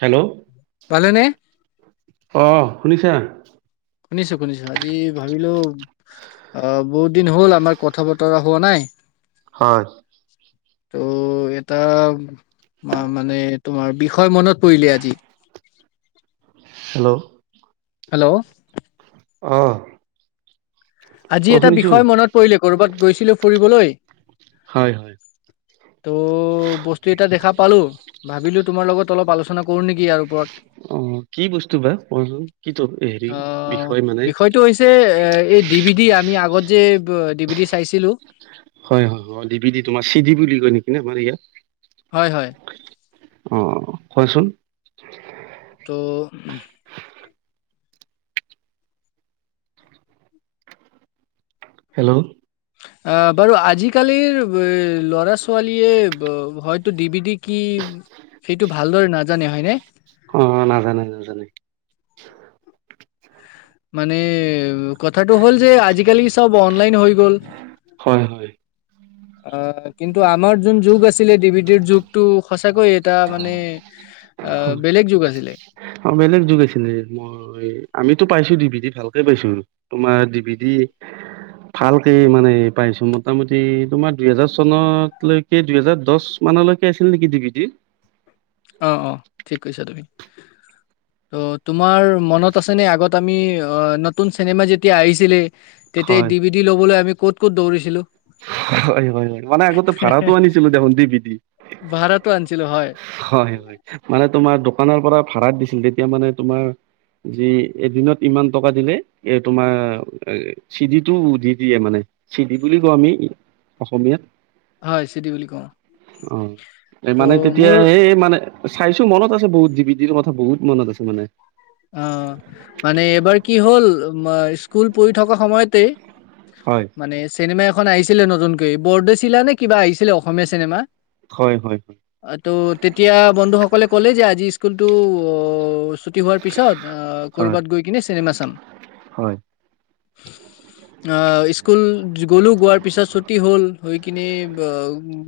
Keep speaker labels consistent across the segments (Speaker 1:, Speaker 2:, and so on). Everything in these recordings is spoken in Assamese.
Speaker 1: হেল্ল'
Speaker 2: পালেনে?
Speaker 1: অ শুনিছা।
Speaker 2: শুনিছোঁ শুনিছোঁ আজি ভাবিলো। অ বহুত দিন হ'ল আমাৰ কথা বতৰা হোৱা নাই।
Speaker 1: হয়।
Speaker 2: ত' এটা। মই মানে তোমাৰ বিষয় মনত পৰিলে আজি।
Speaker 1: হেল্ল'।
Speaker 2: হেল্ল'।
Speaker 1: অঁ।
Speaker 2: আজি এটা বিষয় মনত পৰিলে কৰ'বাত গৈছিলো ফুৰিবলৈ।
Speaker 1: হয় হয়।
Speaker 2: ত' বস্তু এটা দেখা পালোঁ ভাবিলোঁ তোমাৰ লগত অলপ আলোচনা কৰোঁ নেকি ইয়াৰ ওপৰত।
Speaker 1: অ কি বস্তু বা কোৱাচোন কি হেৰি
Speaker 2: আহ
Speaker 1: বিষয় মানে।
Speaker 2: বিষয়টো হৈছে এ এই ডি বিডি আমি আগত যে ডি বিডি চাইছিলোঁ।
Speaker 1: হয় হয় হয় দপি দি তোমাৰ চিধি বুলি ক নেকি ন আমাৰ ইয়াত।
Speaker 2: হয় হয়।
Speaker 1: অ কোৱাচোন।
Speaker 2: ত।
Speaker 1: হেল্ল'।
Speaker 2: আহ বাৰু আজিকালিৰ ল'ৰা ছোৱালীয়ে হয়তো ডি বি ডি কি? সেইটো ভালদৰে নাজানে হয়নে।
Speaker 1: অ নাজানে নাজানে।
Speaker 2: মানে কথাটো হ'ল যে আজিকালি চব অনলাইন হৈ গ'ল।
Speaker 1: হয় হয়।
Speaker 2: অ কিন্তু আমাৰ যোন যুগ আছিলে ডি বিটিৰ যুগ। টো সঁচাকৈয়ে এটা মানে অ
Speaker 1: হয়
Speaker 2: বেলেগ যুগ আছিলে।
Speaker 1: অ বেলেগ যুগ আছিলে মোৰ। আমিতো পাইছো ডিভিদি ভালকে পাইছো আৰু তোমাৰ ডিভিদি। ভালকে মানে পাইছো মোটামুটি তোমাৰ দুইহেজাৰ চনত লৈক। সেই দুহেজাৰ দহ মানলৈকে আছিল নেকি দিভিদি।
Speaker 2: অ অ ঠিক কৈছা তুমি। ত' তোমাৰ মনত আছে নে আগত আমি নতুন চিনেমা যেতিয়া আহিছিলে। তেতিয়া
Speaker 1: হয়
Speaker 2: ডি বি ডি ল'বলৈ আমি ক'ত ক'ত দৌৰিছিলো।
Speaker 1: হয় হয় হয় মানে আগতে ভাড়াটো আনিছিলো দেখোন দিভিদি।
Speaker 2: ভাড়াটো আনিছিলোঁ হয়,
Speaker 1: হয় হয় মানে তোমাৰ দোকানৰ পৰা ভাড়াত দিছিল তেতিয়া মানে তোমাৰ। যি এদিনত ইমান টকা দিলে এ তোমাৰ চিডি টো দি দিয়ে মানে। চিডি বুলি কওঁ আমি অসমীয়াত।
Speaker 2: হয়, চিডি বুলি কওঁ।
Speaker 1: অ এই মানে
Speaker 2: ত'
Speaker 1: তেতিয়া
Speaker 2: মোৰ
Speaker 1: সেই মানে। চাইছো মনত আছে বহুত ডিভিদিৰ কথা বহুত মনত আছে মানে।
Speaker 2: অ মানে এবাৰ কি হ'ল স্কুল পঢ়ি থকা সময়তে।
Speaker 1: হয়
Speaker 2: মানে চিনেমা এখন আহিছিলে নতুনকৈ বৰদৈচিলা নে কিবা আহিছিলে অসমীয়া চিনেমা।
Speaker 1: হয় হয় হয়।
Speaker 2: ত তেতিয়া বন্ধুসকলে ক'লে যে আজি স্কুলটো ছুটি হোৱাৰ পিছত আ
Speaker 1: হয়
Speaker 2: কৰ'বাত গৈ কিনে চিনেমা চাম।
Speaker 1: হয়
Speaker 2: আহ স্কুল গলো যোৱাৰ পিছত ছুটি হ'ল গৈ কিনে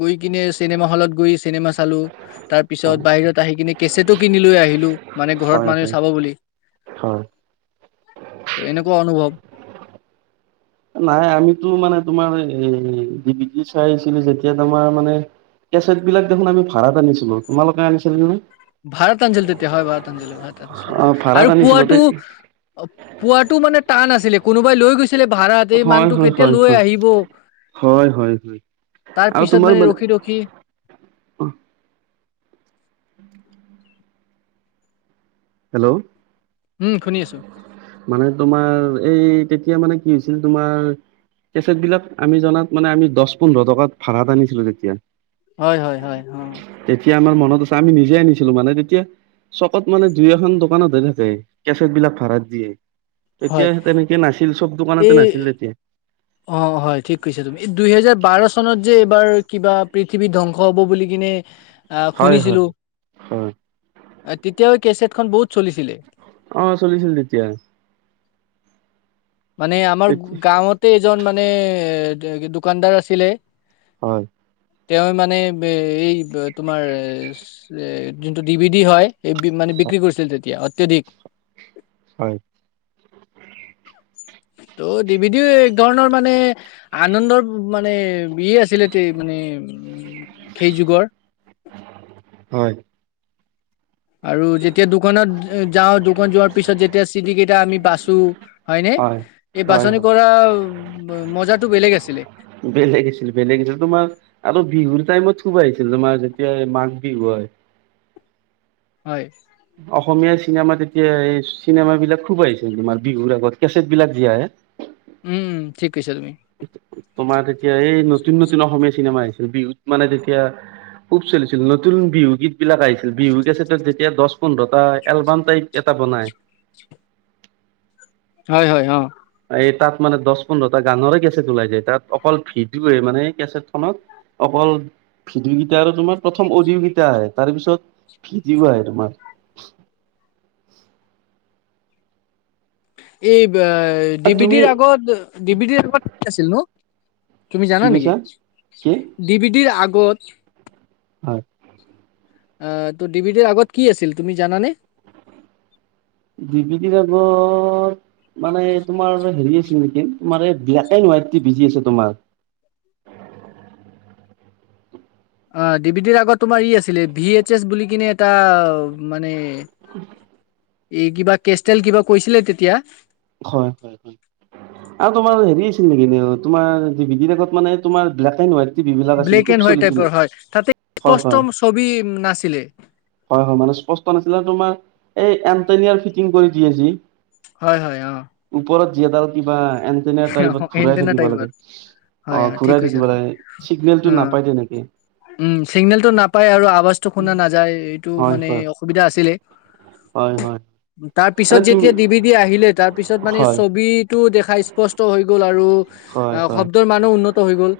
Speaker 2: গৈ কিনে চিনেমা হলত গৈ চিনেমা চালো। তাৰপিছত বাহিৰত আহি কিনে কেচেটো কিনি লৈ আহিলো মানে ঘৰত
Speaker 1: হয়
Speaker 2: মানুহ
Speaker 1: হয়
Speaker 2: চাব বুলি,
Speaker 1: হয়
Speaker 2: ত এনেকুৱা অনুভৱ।
Speaker 1: নাই আমিতো মানে তোমাৰ এ ডি বিটি চাইছিলো যেতিয়া তোমাৰ মানে কেচেট বিলাক দেখোন আমি আনিছিলো। তোমালোকে আনিছিলা নে?
Speaker 2: ভাৰাত আনিছিল তেতিয়া হয় ভাৰাত আনিছিল ভাৰাত আনিছিল
Speaker 1: অ
Speaker 2: হয়।
Speaker 1: ভাড়াত
Speaker 2: আৰু
Speaker 1: আনিছিলো তে
Speaker 2: পোৱাটো পোৱাটো মানে টান আছিলে কোনোবাই গৈছিলে ভাড়াত। এই
Speaker 1: হয়
Speaker 2: মানুহটো
Speaker 1: হয়
Speaker 2: কেতিয়া
Speaker 1: হয়
Speaker 2: লৈ
Speaker 1: হয়
Speaker 2: আহিব
Speaker 1: হয় হয় হয় আৰু
Speaker 2: তাৰপিছত
Speaker 1: তোমাৰ
Speaker 2: মানে ৰখি ৰখি
Speaker 1: হেল্ল'!
Speaker 2: উম শুনি আছো।
Speaker 1: মানে তোমাৰ এই তেতিয়া মানে কি হৈছিল তোমাৰ কেচেট বিলাক আমি জনাত মানে আমি দহ পোন্ধৰ টকাত ভাড়াত আনিছিলো তেতিয়া।
Speaker 2: হয় হয় হয় অঁ
Speaker 1: তেতিয়া আমাৰ মনত আছে আমি আনিছিলো মানে তেতিয়া চকত মানে দুই এখন দোকানত হে থাকে কেচেট বিলাক ভাড়াত দিয়ে।
Speaker 2: হয়
Speaker 1: তেতিয়া তেনেকে নাছিল চব দোকানতে
Speaker 2: এই
Speaker 1: নাছিল তেতিয়া।
Speaker 2: অ হয় ঠিক কৈছা তুমি। এই দুইহেজাৰ বাৰ চনত যে এইবাৰ কিবা পৃথিৱী ধ্বংস হব বুলি কিনে আহ
Speaker 1: হয় হয়
Speaker 2: শুনিছিলো,
Speaker 1: হয়।
Speaker 2: তেতিয়াও কেচেটখন বহুত চলিছিলে।
Speaker 1: অঁ চলিছিল তেতিয়া।
Speaker 2: মানে আমাৰ
Speaker 1: তেতি
Speaker 2: গাঁৱতে এজন মানে এ দোকানদাৰ আছিলে।
Speaker 1: হয়।
Speaker 2: তেওঁ মানে এই তোমাৰ এ যোনটো ডিভিদি হয় এই বি মানে বিক্ৰী কৰিছিল তেতিয়া অত্যাধিক।
Speaker 1: হয়।
Speaker 2: ত' ডিভিদিও এক ধৰণৰ মানে আনন্দৰ মানে ইয়ে আছিলে তে মানে সেই যুগৰ।
Speaker 1: হয়।
Speaker 2: আৰু যেতিয়া দোকানত যাওঁ দোকান যোৱাৰ পিছত যেতিয়া চিডি কেইটা আমি বাছো। হয় নে এই
Speaker 1: হয়
Speaker 2: বাছনি
Speaker 1: হয়
Speaker 2: কৰা মজাতো বেলেগ আছিলে।
Speaker 1: বেলেগ আছিল বেলেগ আছিল তোমাৰ আৰু বিহুৰ টাইমত খুব আহিছিল তোমাৰ যেতিয়া মাঘ বিহু হয়
Speaker 2: হয়
Speaker 1: অসমীয়া চিনেমাত তেতিয়া এই চিনেমা বিলাক খুব আহিছিল তোমাৰ বিহুৰ আগত কেচেট বিলাক যে আহে।
Speaker 2: উম উম, ঠিক কৈছা তুমি।
Speaker 1: তোমাৰ তেতিয়া এই নতুন নতুন অসমীয়া চিনেমা আহিছিল বিহু ত মানে তেতিয়া খুব চলিছিল নতুন বিহুগীত বিলাক আহিছিল বিহু কেচেটত যেতিয়া দহ পোন্ধৰটা এলবাম টাইপ এটা বনাই।
Speaker 2: হয় হয় অঁ।
Speaker 1: এই তাত মানে দহ পোন্ধৰটা গানৰে কেচেট ওলাই যায় তাত অকল ভিডিঅ মানে কেচেট খনত অকল ভিডিঅ' কেইটা আৰু তোমাৰ প্ৰথম অডিঅ' কেইটা আহে তাৰপিছত ভিডিঅ আহে তোমাৰ।
Speaker 2: এই ব আ
Speaker 1: তুমি
Speaker 2: ডিভিডিৰ আগত ডিভিডিৰ আগত কি আছিল নো? তুমি
Speaker 1: কি
Speaker 2: জানা নেকি
Speaker 1: কৈছা কি
Speaker 2: ডিভিডিৰ আগত।
Speaker 1: হয়।
Speaker 2: অ' ত' ডিভিডিৰ আগত আছিল তুমি জানানে?
Speaker 1: ডিভিডিৰ আগত। মানে তোমাৰ হেৰি আছিল নেকি তোমাৰ এই ব্লেক এণ্ড হোৱাইট টিভি যে আছে তোমাৰ।
Speaker 2: [inaudible] অ ডিভিডিৰ আগত তোমাৰ ই আছিলে ভি এইচ এচ বুলি কিনে এটা মানে
Speaker 1: [inaudible]
Speaker 2: এই কিবা কেষ্টেল কিবা কৈছিলে তেতিয়া।
Speaker 1: হয়। আৰু তোমাৰ হেৰি আছিল নেকি তোমাৰ ডিভিডিৰ আগত মানে তোমাৰ ব্লেক এণ্ড হোৱাইট। টিভি বিলাক আছিল
Speaker 2: ব্লেক
Speaker 1: খুব
Speaker 2: এণ্ড হোৱাইট
Speaker 1: চলিছিলে
Speaker 2: টাইপৰ হয় তাতে
Speaker 1: হয়
Speaker 2: স্পষ্ট
Speaker 1: হয়
Speaker 2: ছবি নাছিলে।
Speaker 1: হয়, হয় মানে স্পষ্ট নাছিলে তোমাৰ এই এনটনিয়াৰ ফিটিং কৰি দিয়ে যি।
Speaker 2: হয়, হয় অ'।
Speaker 1: ওপৰত যিডাল কিবা এনটেনা টাইপত ঘূৰাই
Speaker 2: এণ্টেনা
Speaker 1: থাকিব
Speaker 2: টাইপৰ
Speaker 1: লাগে।
Speaker 2: হয়
Speaker 1: অ
Speaker 2: অ ঠিক
Speaker 1: ঘূৰাই
Speaker 2: কৈছা
Speaker 1: থাকিব
Speaker 2: তুমি
Speaker 1: লাগে
Speaker 2: অ
Speaker 1: চিগনেলটো নাপায় তেনেকে।
Speaker 2: উম চিগনেলটো নাপায় আৰু আৱাজটো শুনা নাযায় এইটো
Speaker 1: হয়
Speaker 2: মানে
Speaker 1: হয়
Speaker 2: অসুবিধা আছিলে।
Speaker 1: হয় হয়
Speaker 2: তাৰ পিছত
Speaker 1: এনে তুমি
Speaker 2: যেতিয়া ডিভিডি আহিলে তাৰ পিছত মানে
Speaker 1: হয়
Speaker 2: ছবিটো দেখাই স্পষ্ট হৈ গ'ল আৰু
Speaker 1: হয় হয়
Speaker 2: শব্দৰ মানো উন্নত হৈ গ'ল।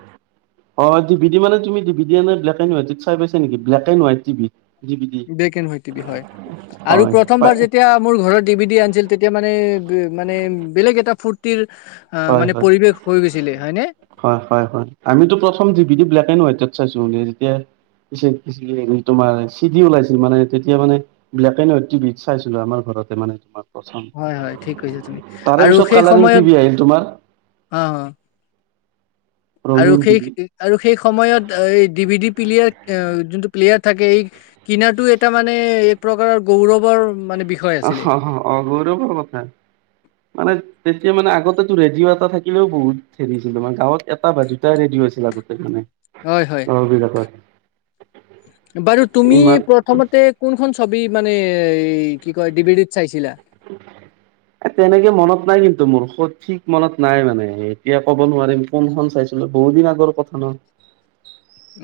Speaker 1: অ' ডিভিডি মানে তুমি ব্লেক এণ্ড হোৱাইটত চাই পাইছা নেকি ব্লেক এণ্ড হোৱাইট টিভিত।
Speaker 2: ব্লেক এণ্ড হোৱাইট টিভি হয় আৰু
Speaker 1: হয় পাই
Speaker 2: প্ৰথমবাৰ যেতিয়া মোৰ ঘৰত ডিভিডি আনিছিল। তেতিয়া মানে, মানে বেলেগ এটা ফূৰ্তিৰ অ'
Speaker 1: হয়
Speaker 2: মানে
Speaker 1: হয়
Speaker 2: পৰিৱেশ হৈ গৈছিলে হয়নে?
Speaker 1: হয়, হয়, হয় আমিতো প্ৰথম ডিভিডি ব্লেক এণ্ড হোৱাইটত চাইছো [unintelligible] তেতিয়া। পিছে [unintelligible] তোমাৰ চিডি ওলাইছিল মানে তেতিয়া মানে। ব্লেক এণ্ড হোৱাইত টিভিত চাইছিলো আমাৰ ঘৰতে মানে তোমাৰ। প্ৰথম
Speaker 2: হয় হয় ঠিক কৈছা তুমি
Speaker 1: তাৰে
Speaker 2: আৰু
Speaker 1: পিছত
Speaker 2: সেই
Speaker 1: কালাৰিং
Speaker 2: সময়ত
Speaker 1: টিভি আহিল। তোমাৰ
Speaker 2: অ', অ'। আৰু
Speaker 1: ৰঙীন
Speaker 2: সেই
Speaker 1: টিভি
Speaker 2: আৰু সেই সময়ত এই ডিভিডি প্লিয়াৰ যোনটো প্লেয়াৰ থাকে এই কিনাতো এটা মানে এক প্ৰকাৰৰ গৌৰৱৰ মানে বিষ
Speaker 1: অ', অ' গৌৰৱৰ কথা। মানে তেতিয়া মানে আগতেটো ৰেডিঅ' এটা থাকিলেও বহুত হেৰি হৈছিল মানে গাঁৱত। এটা বা দুটাই ৰেডিঅ আছিল আগতে মানে।
Speaker 2: হয়, হয়।
Speaker 1: [unintelligible]
Speaker 2: বাৰু তুমি
Speaker 1: ইমান
Speaker 2: প্ৰথমতে কোনখন ছবি মানে কি কয় ডিভিডিত চাইছিলা?
Speaker 1: [inaudible] এ তেনেকে মনত নাই কিন্তু মোৰ সঠিক মনত নাই মানে এতিয়া ক'ব নোৱাৰিম। কোনখন চাইছিলো বহুত দিন আগৰ কথা নহ।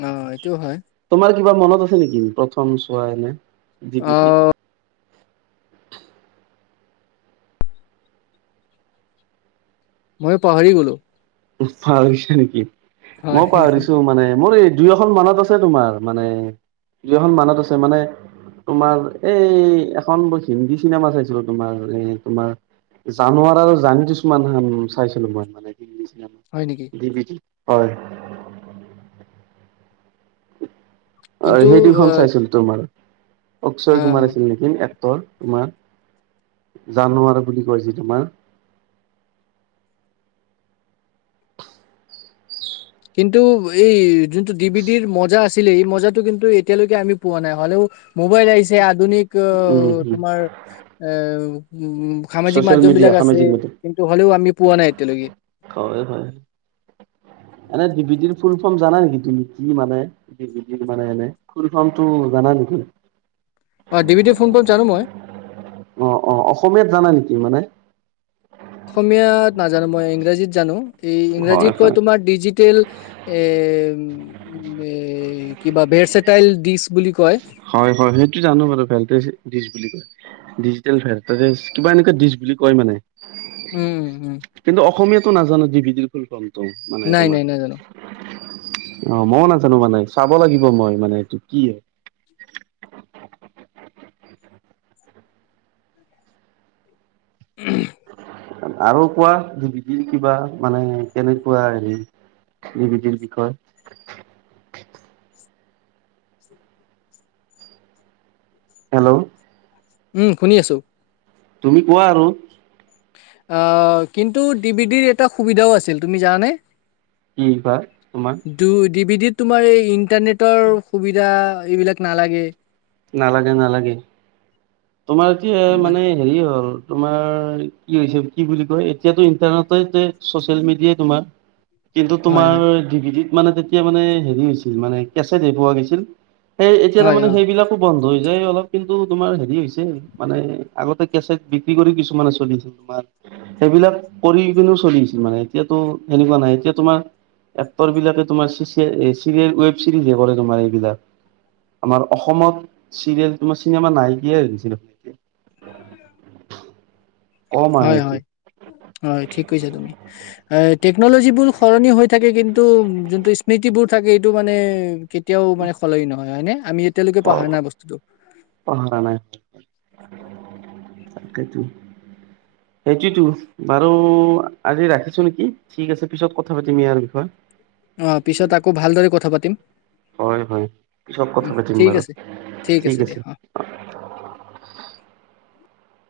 Speaker 2: অ' এইটো হয়।
Speaker 1: তোমাৰ কিবা মনত আছে নেকি প্ৰথম চোৱা এনে
Speaker 2: অ
Speaker 1: ডিভিডি।
Speaker 2: মই পাহৰি গ'লোঁ।
Speaker 1: পাহৰিছোঁ নেকি
Speaker 2: হয়
Speaker 1: মই পাহৰিছোঁ মানে মোৰ এই দুই এখন মনত আছে তোমাৰ মানে দুই এখন মানত আছে মানে। তোমাৰ এই এখন মই হিন্দী চিনেমা চাইছিলো তোমাৰ এ তোমাৰ জানোৱাৰ আৰু জানি দুচমান খন চাইছিলো মই মানে।
Speaker 2: হয় নেকি?
Speaker 1: ডি ভি ডিত হয়। অ'
Speaker 2: কিন্তু
Speaker 1: সেই দুখন
Speaker 2: অ
Speaker 1: চাইছিলো তোমাৰ অক্ষয় কুমাৰ
Speaker 2: অ',
Speaker 1: আছিল নেকি? মেইন এক্টৰ তোমাৰ জানুৱাৰ বুলি কয় যে তোমাৰ।
Speaker 2: কিন্তু এই যোনটো ডি বি ডিৰ মজা আছিলে, এই মজাটো কিন্তু এতিয়ালৈকে আমি পোৱা নাই হলেও। মোবাইল আহিছে আধুনিক
Speaker 1: উম হম
Speaker 2: তোমাৰ এ উ। সামাজিক
Speaker 1: ছচিয়েল
Speaker 2: মাধ্যম
Speaker 1: মিডিয়া
Speaker 2: বিলাক আছে
Speaker 1: সামাজিক মিডিয়া
Speaker 2: কিন্তু হ'লেও আমি পোৱা নাই এতিয়ালৈকে।
Speaker 1: হয়- হয় এনে ডি ভি ডিৰ ফুল ফৰ্ম জানা নেকি তুমি কি মানে? ডি ভি ডিৰ মানে এনে ফুল ফ্ৰমটো জানা নেকি?
Speaker 2: অ ডি ভি ডিৰ ফুল ফ্ৰম জানো মই।
Speaker 1: অ' অ' অসমীয়াত জানা নেকি মানে?
Speaker 2: অসমীয়াত নাজানো মই ইংৰাজীত জানো এই
Speaker 1: হয়
Speaker 2: ইংৰাজীতকৈ
Speaker 1: হয়
Speaker 2: তোমাৰ। ডিজিটেল এ' এ কিবা ভেৰচেটাইল ডিচ বুলি কয়।
Speaker 1: হয় -হয় সেইটো জানো বাৰু ভেলটেজ ডিচ বুলি কয়। ডিজিটেল ভেৰচেটাইল কিবা এনেকুৱা ডিছ বুলি কয় মানে।
Speaker 2: উম, উম,
Speaker 1: কিন্তু অসমীয়াটো নাজানো ডিভিটিৰ ফুল ফৰ্মটো মানে
Speaker 2: নাই নাই নাজানো
Speaker 1: তোমাৰ। অ' মইও নাজানো মানে চাব লাগিব মই মানে এইটো কি হয়।
Speaker 2: উম।
Speaker 1: আৰু কোৱা ডি ভি ডিৰ কেনেকুৱা হেৰি। ডি ভি ডিৰ বিষয়। হেল্ল'।
Speaker 2: উম শুনি আছোঁ।
Speaker 1: তুমি কোৱা আৰু?
Speaker 2: কিন্তু ডি বি ডিৰ এটা সুবিধাও আছিল তুমি জানানে?
Speaker 1: কিবা বা তোমাৰ?
Speaker 2: ডি ভি ডিত তোমাৰ এই ইণ্টাৰনেটৰ সুবিধা এইবিলাক নালাগে।
Speaker 1: নালাগে -নালাগে তোমাৰ কি
Speaker 2: আমাৰ
Speaker 1: মানে। হেৰি হ'ল তোমাৰ কি হৈছে কি বুলি কয় এতিয়াতো ইণ্টাৰনেট যে ছচিয়েল মিডিয়াই তোমাৰ।
Speaker 2: [inaudible]
Speaker 1: কিন্তু
Speaker 2: হয়
Speaker 1: তোমাৰ
Speaker 2: হয়
Speaker 1: ডি ভি ডিত মানে তেতিয়া মানে হেৰি হৈছিল মানে কেচট হে পোৱা গৈছিল। সেই
Speaker 2: হয়
Speaker 1: এতিয়া
Speaker 2: অ
Speaker 1: সেইবিলাকো হৈ যায় অলপ কিন্তু তোমাৰ হেৰি হৈছে। মানে আগতে কেছেট বিক্ৰী কৰি কিছুমানে চলিছিল তোমাৰ সেইবিলাক কৰি কিনিও চলি আছিল মানে এতিয়াতো সেনেকুৱা নাই এতিয়া তোমাৰ এক্টৰ বিলাকে তোমাৰ ছিৰিয়েল ৱেব চিৰিজ কৰে তোমাৰ এইবিলাক। আমাৰ অসমত চিৰিয়েল তোমাৰ চিনেমা নাই কিয়াই হৈছে দেখোন তোমাৰ। কম আহে
Speaker 2: হয়-
Speaker 1: এতিয়া
Speaker 2: হয় -হয় ঠিক কৈছা তুমি টেকনলজিবোৰ সলনি হৈ। থাকে কিন্তু যোনটো স্মৃতিবোৰ থাকে এইটো মানে কেতিয়াও মানে সলনি নহয় হয়নে আমি এতিলৈকে পাহৰা নাই বস্তুটো।
Speaker 1: পাহৰা নাই তাকেইতো। সেইটোৱেই টো। বাৰু আজি ৰাখিছো নেকি ঠিক আছে পিছত কথা পাতিম ইয়াৰ বিষয়ে।
Speaker 2: অ' পিছত আকৌ ভালদৰে কথা পাতিম।
Speaker 1: হয় হয় পিছত কথা
Speaker 2: উম
Speaker 1: পাতিম
Speaker 2: ঠিক
Speaker 1: বাৰু
Speaker 2: আছে ঠিক আছে দিয়া অ'